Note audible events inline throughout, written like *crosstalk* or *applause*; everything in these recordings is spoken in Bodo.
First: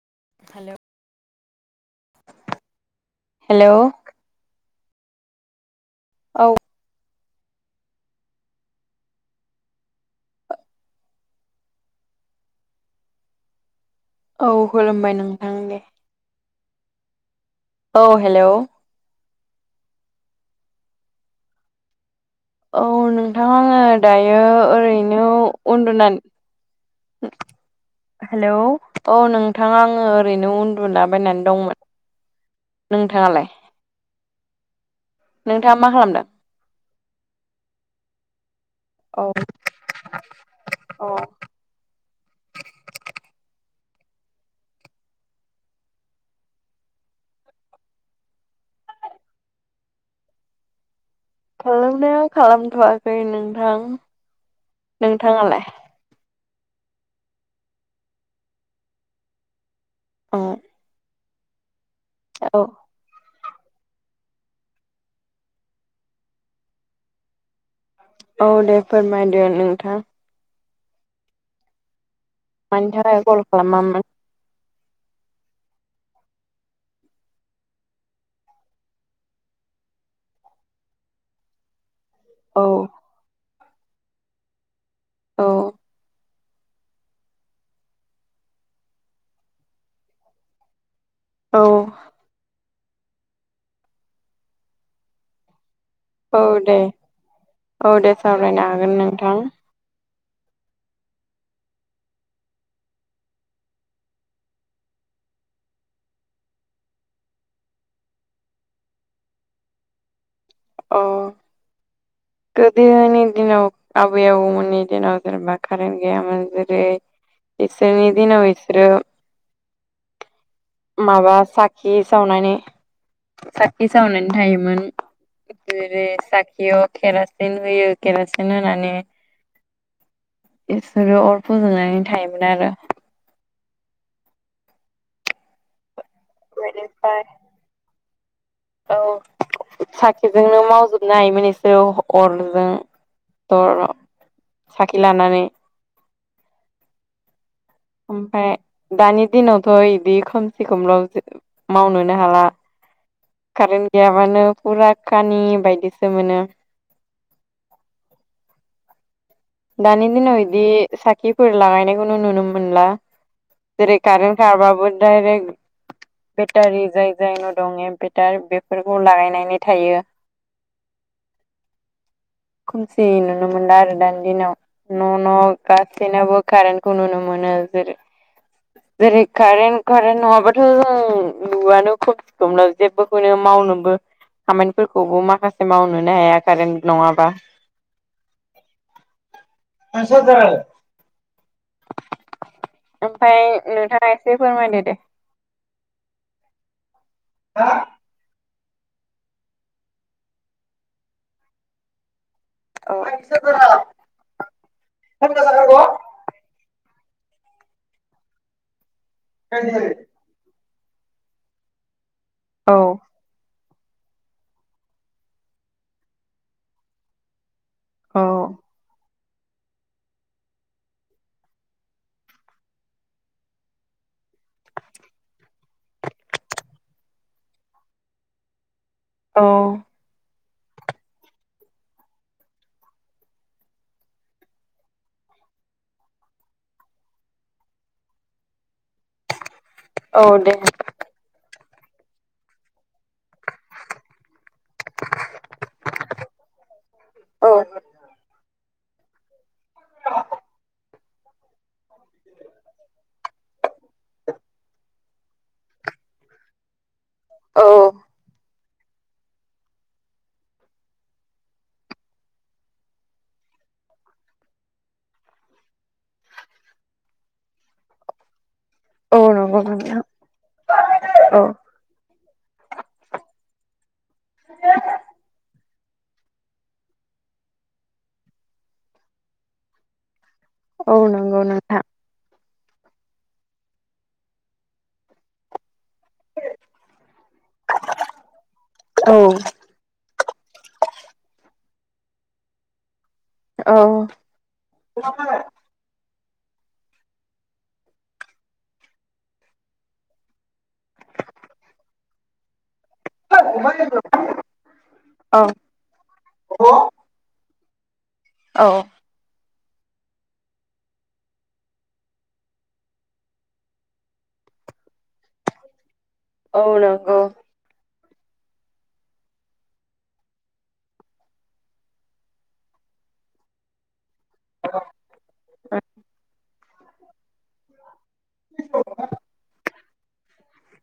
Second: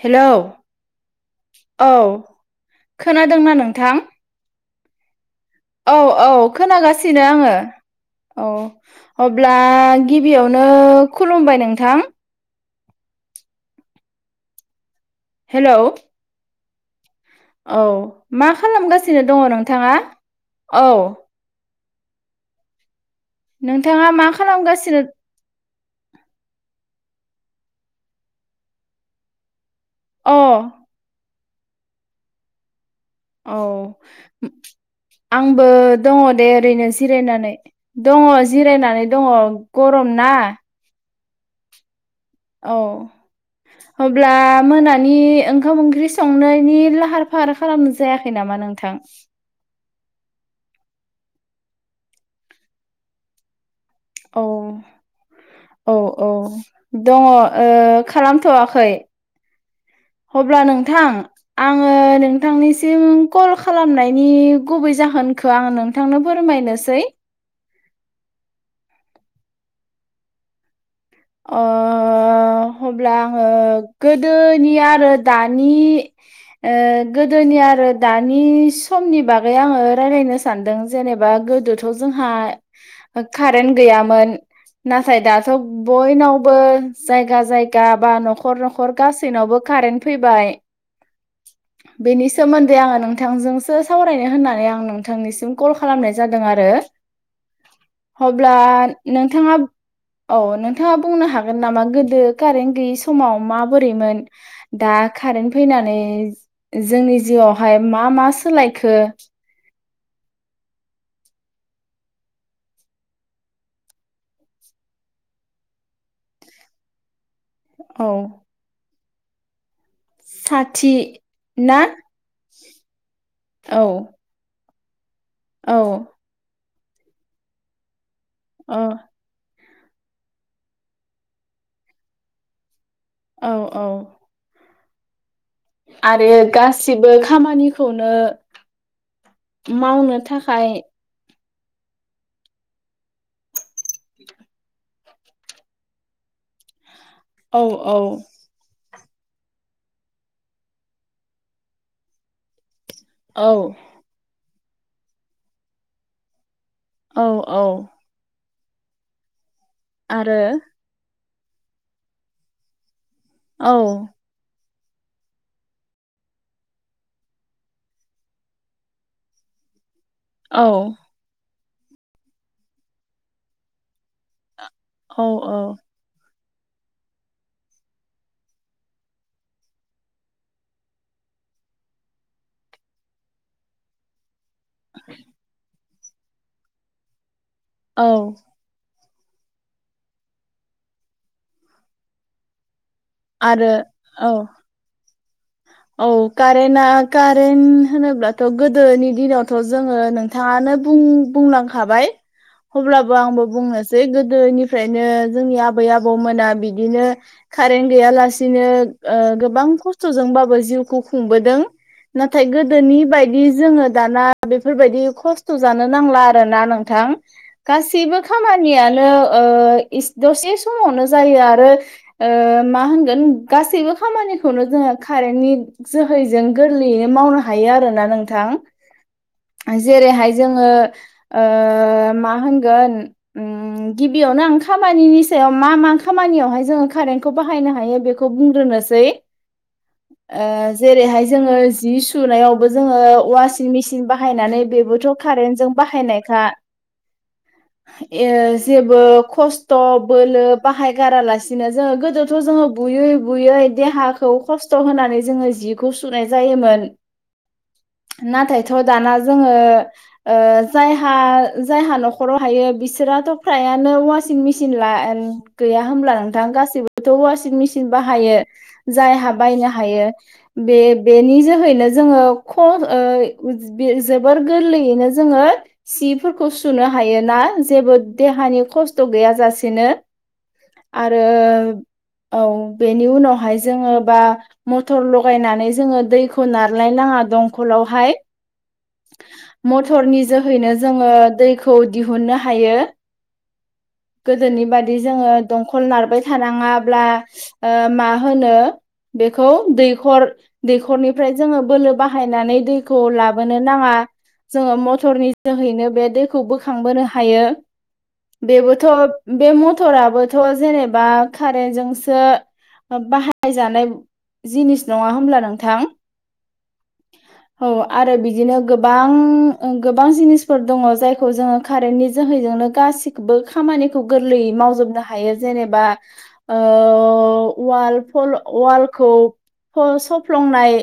हेलौ औ खोनादोंना हेलौ नोंथां औ औ खोनागासिनो आङो औ अब्ला गिबियावनो खुलुमबाय नोंथां औ खुलुमबाय नों हेल' औ मा खालामगासिनो दङ नोंथाङा औ औ नोंथां आङो नोंथाङा मा दायो खालामगासिनो ओरैनो उन्दुना हेलौ औ नों नोंथाङा आङो अ ओरैनो उन्दुना बायनानै दंमोन नोंथाङालाय औ आंबो नोंथाङा मा दङ खालामदों? दे ओरैनो जिरायनानै दङ जिरायनानै औ दङ गरम ना अ औ अब्ला मोनानि ओंखाम ओंख्रि संनायनि लाहार फाहार खालामनो जायाखै नामा नों नोंथां ओरैनो खालामथ'वाखै नोंथां औ नोंथांङालाय औ औ दंङो खालामथ'वाखै। औ अब्ला नोंथां आंङो नोंथांनिसिम कल खालामनायनि गुबै जाहोनखौ आं नोंथांनो फोरमायनोसै औ दे फोरमायदो नोंथां। मानि हब्ला थाखाय कल आंङो खालामामोन गोदोनि आरो दानि ओ गोदोनि आरो दानि समनि बागै आंङो रायजलायनो सानदों जेनेबा गोदोथ' जोंहा औ कारेन गैयामोन नाथाय औ दाथ' बयनावबो जायगा जायगा बा न'खर न'खर गासैनावबो कारेन्ट फैबाय औ बेनि सोमोन्दै नोंथांजोंसो सावरायनो होननानै आं नोंथांनिसिम कल खालामनाय जादों औ आरो दे औ दे अब्ला सावरायनो हागोन नोंथां नोंथाङा औ नोंथांङा बुंनो हागोन नामा गोदो कारेन्ट गैयि समाव माबोरैमोन दा कारेन्ट फैनानै जोंनि जिउआवहाय मा मा सोलायखो अ गोदोनि दिनाव आबै आबौमोननि दिनाव जेनेबा कारेन्ट गैयामोन जेरै औ इसोरनि दिनाव इसोर साथि माबा ना साखि सावनानै औ साखि सावनायनि थायोमोन औ जेरै साखियाव केरसिन होयो केरासिन बि औ होनानै बिसोरो अर फोजोबनानै थायोमोन आरो औ औ आरो गासिबो बेनिफ्राय खामानिखौनो औ मावनो साखिजोंनो थाखाय मावजोब नायोमोन बिसोरो अरजों अर साखि लानानै औ औ ओमफफ्राय दानि दिनावथ' बिदि खोमसि खोमलाव मावनोनो हाला औ कारेन्ट गैयाबानो फुरा खानि बायदिसो मोनो औ औ दानि दिनाव आरो बिदि साखिफोर लागायनायखौनो नुनो मोनला जेरै औ कारेन्ट खारबाबो डायरेक्ट बेटारि जाय जायन' दं इमबेटार बेफोरखौ लागायनानै थायो औ खोमसि नुनो मोनो आरो दानि दिनाव न' औ न' औ गा सैनावबो कारेन्टखौ नुनो मोनो जेरै जेरै कारेन्ट कारेन्ट नंङाबाथ' जों नुवानो खोमलाव जेबोखौनो मावनोबो खामानिफोरखौबो माखासे मावनोनो हाया कारेन्ट नंङाबा औ *unintelligible* ओमफ्राय आरो नोंथांङा औ एसे फोरमायदो दे। औ कारेनआ हा कारेन्ट होनोब्ला थ' गोदोनि दिनावथ' जोंङो नोंथांङानो बुं बुंलांखाबाय अब्लाबो आंबो बुंनोसै गोदोनिफ्रायनो जोंनि आबै आबौ आब मोना बिदिनो कारेनट गैयालासैन गोबां खस्थ' जोंबा जिउखौ खुंबोदों नाथाय औ गोदोनि बायदि बिदि जोंङो दाना बेफोरबायदि खस्थ' जानो नांला आरोना नोंथां। गासैबो औ खामानियानो दसे समावनो जायो आरो मा होनगोन गासैबो खामानिखौनो जोंङो कारेन्टनि जोहैजों गोरलैयैनो मावनो हायो आरोना नोंथां औ जेरैहाय जोङो मा होनगोन गिबियावनो आं खामानिनि सायाव मा मा खामानियावहाय जोङो कारेन्टखौ बाहायनो हायो बेखौ खौ बुंग्रोनोसै औ दे ओ जेरैहाय जोङो जि सुनायावबो जोङो वासिं मेसिन बाहायनानै बेबोथ' कारेनजों बाहायनायखा औ जेबो खस त' बोलो बाहाय गारा ला बिदिनो जोङो गोदोथ' जोङो बुयै बुयै देहाखौ खस्थ' खस्थ होनानै जोङो जिखौ सुनाय जायोमोन औ थ' दाना जोङो जायहा जायहा न'खराव हायो बिसोराथ' फ्रायानो वासिं मेचिन ला गैया होनब्ला नोंथां गासिबोथ' वासिं मेचिन बाहायो जाय औ नंगौ बायनो नोंथां हायो बे बेनि औ जोहैनो जोङो जोबोर गोरलैयैनो जोङो सिफोरखौ सुनो हायोना जेबो देहानि खस्थ' गैयाजासेनो औ आरो नंगौ नोंथां औ बेनि उनावहाय जोङो बा मथर लगायनानै जोङो दैखौ नारलायनााङा दंखलावहाय औ मटरनि जोहैनो जोङो दैखौ दिहुननो हायो। औ। गोदोनि बादि जोङो औ दंखल नारबाय थानाङाब्ला मा होनो बेखौ दैखर दैखरनिफ्राय जोङो बोलो बाहायनानै दैखौ लाबो नाङा जोङो मथरनि जोहैनो बे दैखौ बोखांबोनो हायो। बेबोथ' बे मथराबोथ' जेनेबा कारेन्जोंसो बाहायजानाय जिनिस नङा होमब्ला नोंथां। औ नंगौ। औ आरो बिदिनो गोबां गोबां जिनिसफोर दङ जायखौ जोङो कारेन्टनि जोहैजोंनो गासिखौबो खामानिखौ गोरलैयै मावजोबनो हायो जेनेबा वाल वालखौ सफ्लंनाय।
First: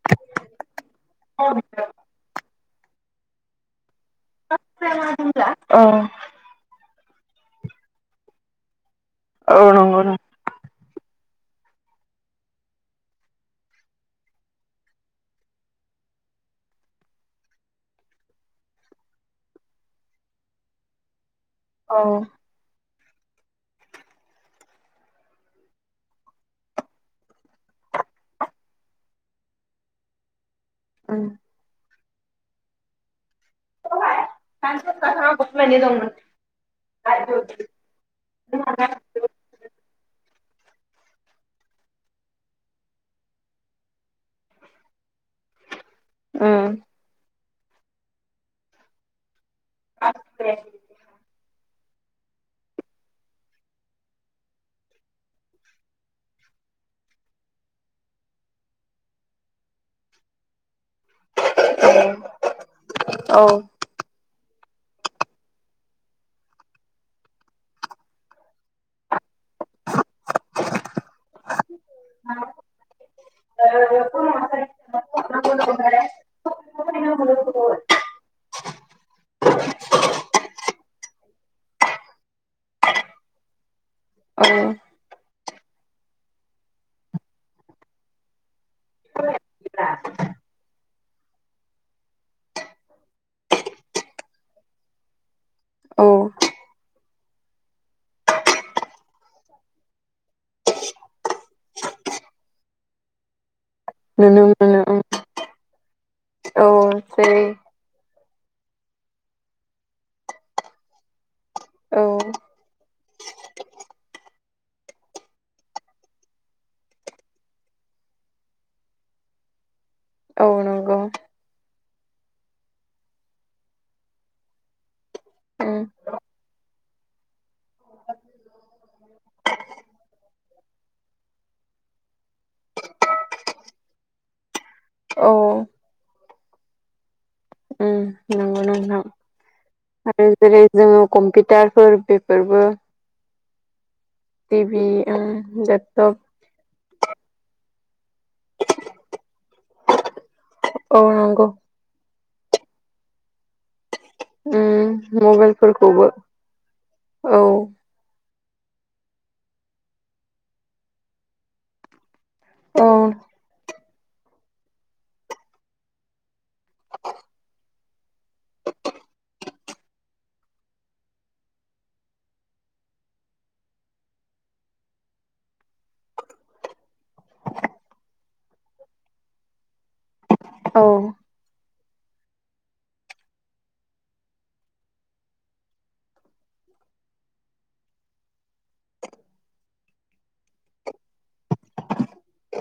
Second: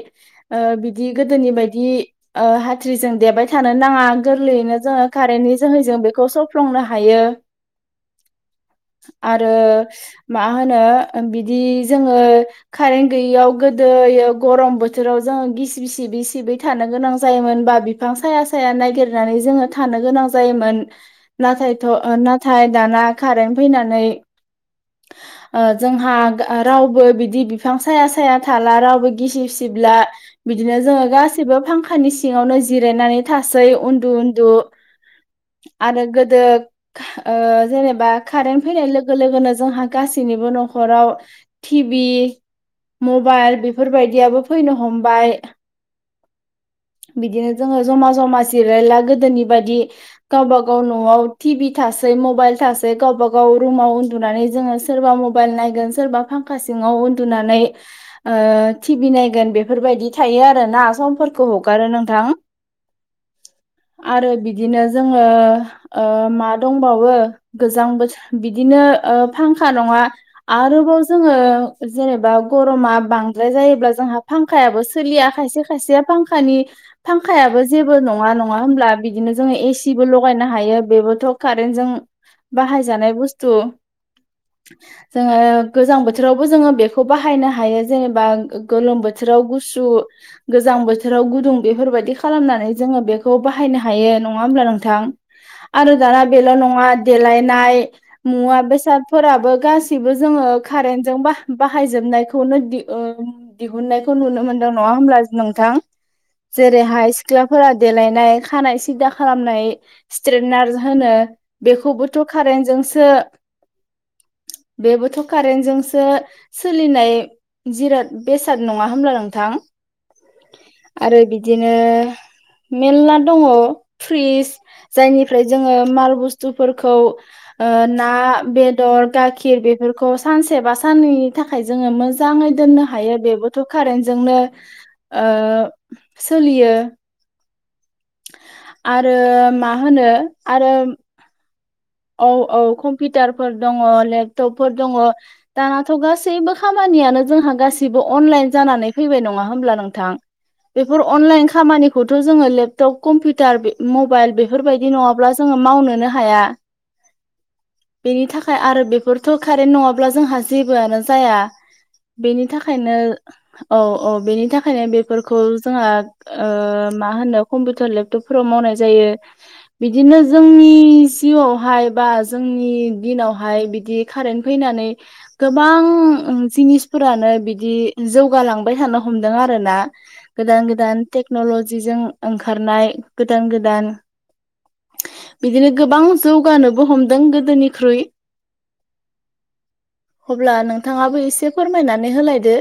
बिदि गोदोनि बायदि हाथ्रिजों देबाय थानो नाङा गोरलैयैनो जोङो कारेन्टनि जोहै जों औ बेखौ सौफ्लंनो हायो। आरो औ नंगौ नों मा होनो बिदि जोङो कारेन्ट गैयियाव गोदो गरम बोथोराव जोङो गिसिब सिबै सिबै थानो गोनां जायोमोनबा। बिफां साया साया नायगिरनानै जोङो थानो गोनां जायोमोन औ नाथायथ'। नाथाय दाना कारेन्ट फैनानै जोंहा रावबो बिदि बिफां साया साया थाला रावबो गिसिब सिबला। बिदिनो जोङो उम गासैबो फांखानि सिङावनो जिरायनानै। थासै उन्दु उन्दु आरो गोदो जेनेबा कारेन्ट फैनाय लोगो लोगो लोगोनो जोंहा गासैनिबो न'खराव टि भि मबाइल बेफोरबायदियाबो फैनो हमबाय। उम। बिदिनो जोङो जमा जमा जिरायला गोदोनि बायदि गावबा गाव न'आव टि भि थासै मबाइल थासै गावबा गाव रुमाव उदुनानै जोङो सोरबा मबाइल नायगोन सोरबा फाखां सिङाव उन्दुनानै टि भि नायगोन बेफोरबायदि थायो आरोना सम खौ हगारो नोंथां। आरो बिदिनो जोङो मा दंबावो गोजां बोथोर बिदिनो फांखा नङा आरोबाव जोङो जेनेबा गरमा बांद्राय जायोब्ला जोंहा फांखायाबो सोलिया खायसे खाय खायसेया फांखानि फांखायाबो जेबो नङा नङा हब्ला बिदिनो जोङो एसिबो लगायनो हायो बेबोथ' कारेन्ट जों बाहायजानाय बुस्थु औ औ जोङो गोजां बोथोरावबो जोङो बेखौ बाहायनो हायो जेनेबा गोलोम बोथोराव गुसु गोजां बोथोराव गुदुं बेफोरबायदि खालामनानै जोङो बेखौ बाहायनो हायो नङा हब्ला नोंथां आरो औ दाना बेल' नङा देलायनाय मुवा बेसादफोराबो गासिबो जोङो कारेन्टजों बाहायजोबनायखौनो दिहुननायखौ नुनो मोनदों नङा होनोमब्ला नोंथां ओं औ जेरैहाय जेरै सिख्लाफोरा देलायनाय खानाय सिद्दा खालामनाय स्ट्रेटनार होनो औ बेखौबोथ' कारेन्ट जोंसो बेबोथ' कारन्टजोंसो सोलिनाय जिराद बेसाद नङा होमब्ला नोंथां औ नंगौ आरो बिदिनो मेरला दङ फ्रिज जायनिफ्राय जोङो उम माल बुस्थुफोरखौ ना बेदर गाखिर बेफोरखौ सानसे बा साननैनि थाखाय थाखाय जोङो मोजाङै दोननो हायो बेबोथ' कारेन्टजोंनो औ ओ सोलियो उम नंगौ नोंथां आरो मा होनो जेरै आरो जोङो कम्पिउटारफोर औ बेफोरबो औ कम्पिउटारफोर दङ लेपटपफोर टिभि दङ उम दानाथ' लेपटप गासैबो खामानियानो जोंहा गासिबो अनलाइन जानानै फैबाय नङा होमब्ला नोंथां औ बेफोर नंगौ अनलाइन खामानिखौथ' जोङो लेपटप कम्पिउटार मबाइल बेफोरबायदि उम नङाब्ला जोङो मबाइलफोरखौबो मावनोनो हाया औ बेनि थाखाय आरो बेफोरथ' कारेन्ट नङाब्ला जोंहा जेबोआनो जाया बेनि औ थाखायनो औ औ बेनि थाखायनो बेफोरखौ जोंहा ओ मा होनो कम्पिउटार लेपटपफोराव मावनाय जायो बिदिनो जोंनि जिउआवहाय बा जोंनि दिनावहाय बिदि कारेन्ट फैनानै गोबां जिनिस फोरानो बिदि जौगालांबाय थानो हमदों आरो ना गोदान औ गोदान टे टेक्नलजिजों ओंखारनाय गोदान गोदान बिदिनो गोबां जौगानोबो हमदों गोदोनिख्रुइ *inaudible* अब्ला नोंथाङाबो एसे फोरमायनानै होलायदो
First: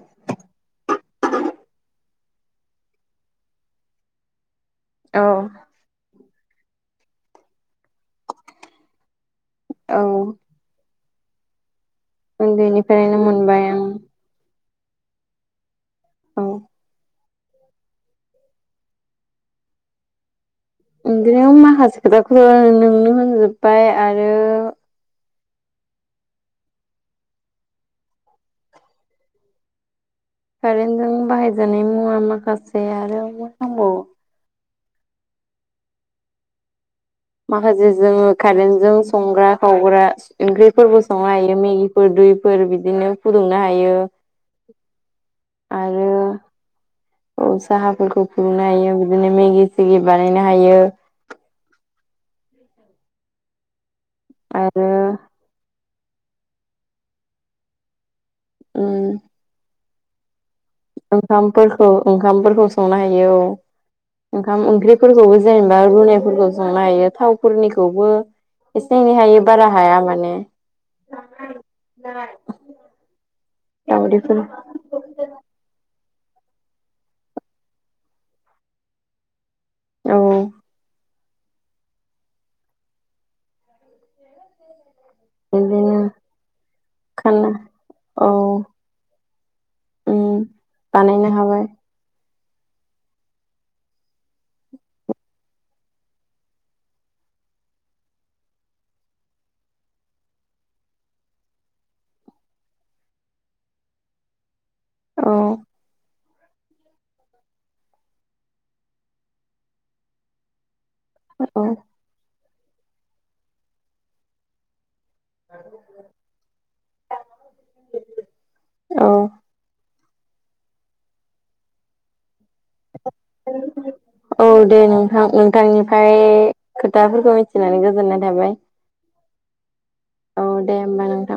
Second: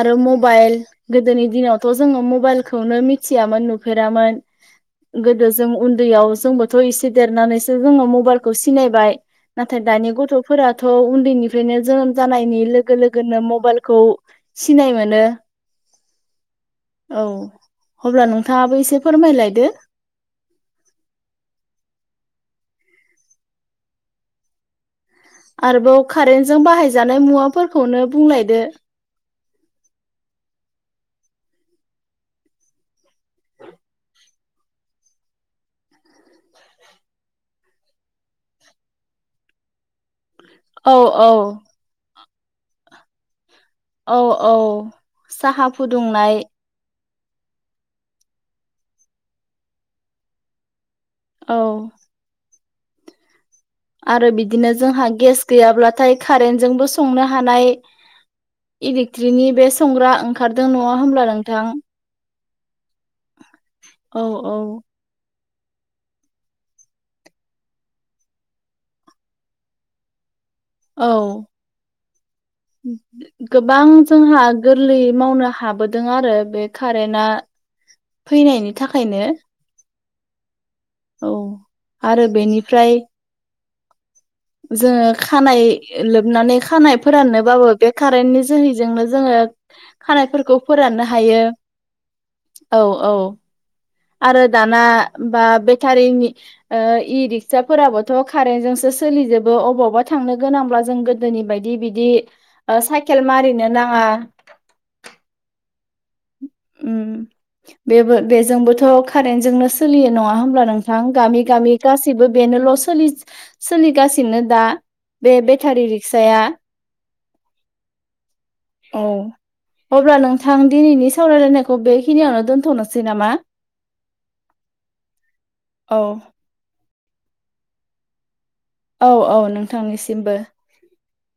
आरो मबाइल गोदोनि दिनावथ' जोङो मबाइलखौनो मिथियामोन नुफेरामोन औ गोदो जों उन्दैयाव जोंबोथ' एसे देरनानैसो जोङो मबाइलखौ सिनायबाय नाथाय औ दानि गथ'फोराथ' उन्दैनिफ्रायनो जोनोम जानायनि लोगो उन्दैनिफ्रायनो लोगोनो मोनबाय आं मबाइलखौ सिनाय मोनो औ औ अब्ला नोंथाङाबो एसे फोरमायलायदो ओंख्रियाव माखासे खोथाखौ नोंनो होनजोब्बाय आरो आरोबाव कारेन्टजों बाहायजानाय मुवाफोरखौनो बुंलायदो कारेन्टजों बाहायजानाय मुवा माखासे आरो मा दंबावो माखासे जोङो कारेेनजोङो संग्रा खावग्रा औ ओंख्रिफोरबो सङनो औ हायो मेगि फोर दैफोर बिदिनो फुदुंनो हायो औ औ साहा आरो फुदुंनाय औ साहाफोरखौ फुदुंनो हायो बिदिनो मेगि सिगि बानायनो हायो औ आरो बिदिनो आरो जोंहा गेस गैयाब्लाथाय कारेन्टजोंोंबो संनो हानाय इलेक्ट्रिकनि बे संग्रा ओंखाम ओंखामफोरखौ ओंखामफोरखौ संनो हायो औ। औ औ ओंखाम ओंख्रि फोरखौबो जेनेबा रुनायफोरखौ संनो हायो थावफोरनिखौबो एसे एनै हायो बारा हाया माने। औ। गोबां दावदैफोर जोंहा गोरलैयै मावनो हाबोदों आरो बे कारेन्टआ फैनायनि थाखायनो औ औ आरो बेनिफ्राय जोङो खानाय बिदिनो लोबनानै खानाय खाना फोराननोबाबो बे औ कारेन्टनि जोहैजोंनो जोङो खानायफोरखौ फोराननो बानायनो हायो हाबाय औ औ आरो दाना बा बेटारिनि इ रिक्साफोराबोथ' कारेन्ट जोंसो सोलिजोबो अबावबा थांनो गोनांब्ला जों गोदोनि बायदि बिदि साइकेल मारिनो नाङा। औ। बेबो बेजोंबोथ' कारेन्टजोंनो सोलियो नङा होमब्ला नों थां गामि औ गामि गासिबो बेनोल' सोलिगासिनो दा। बे बेटारि रिक्साया औ। अब्ला नोंथां दिनैनि सावरायलायनायखौ बेखिनियावनो दोन्थ'नोसै नामा? औ दे नोंथां। औ नोंथांनिफ्राय खोथाफोरखौ मिथिनानै गोजोननाय थाबाय। औ औ नोंथांनिसिमबो। औ दे होमबा नोंथां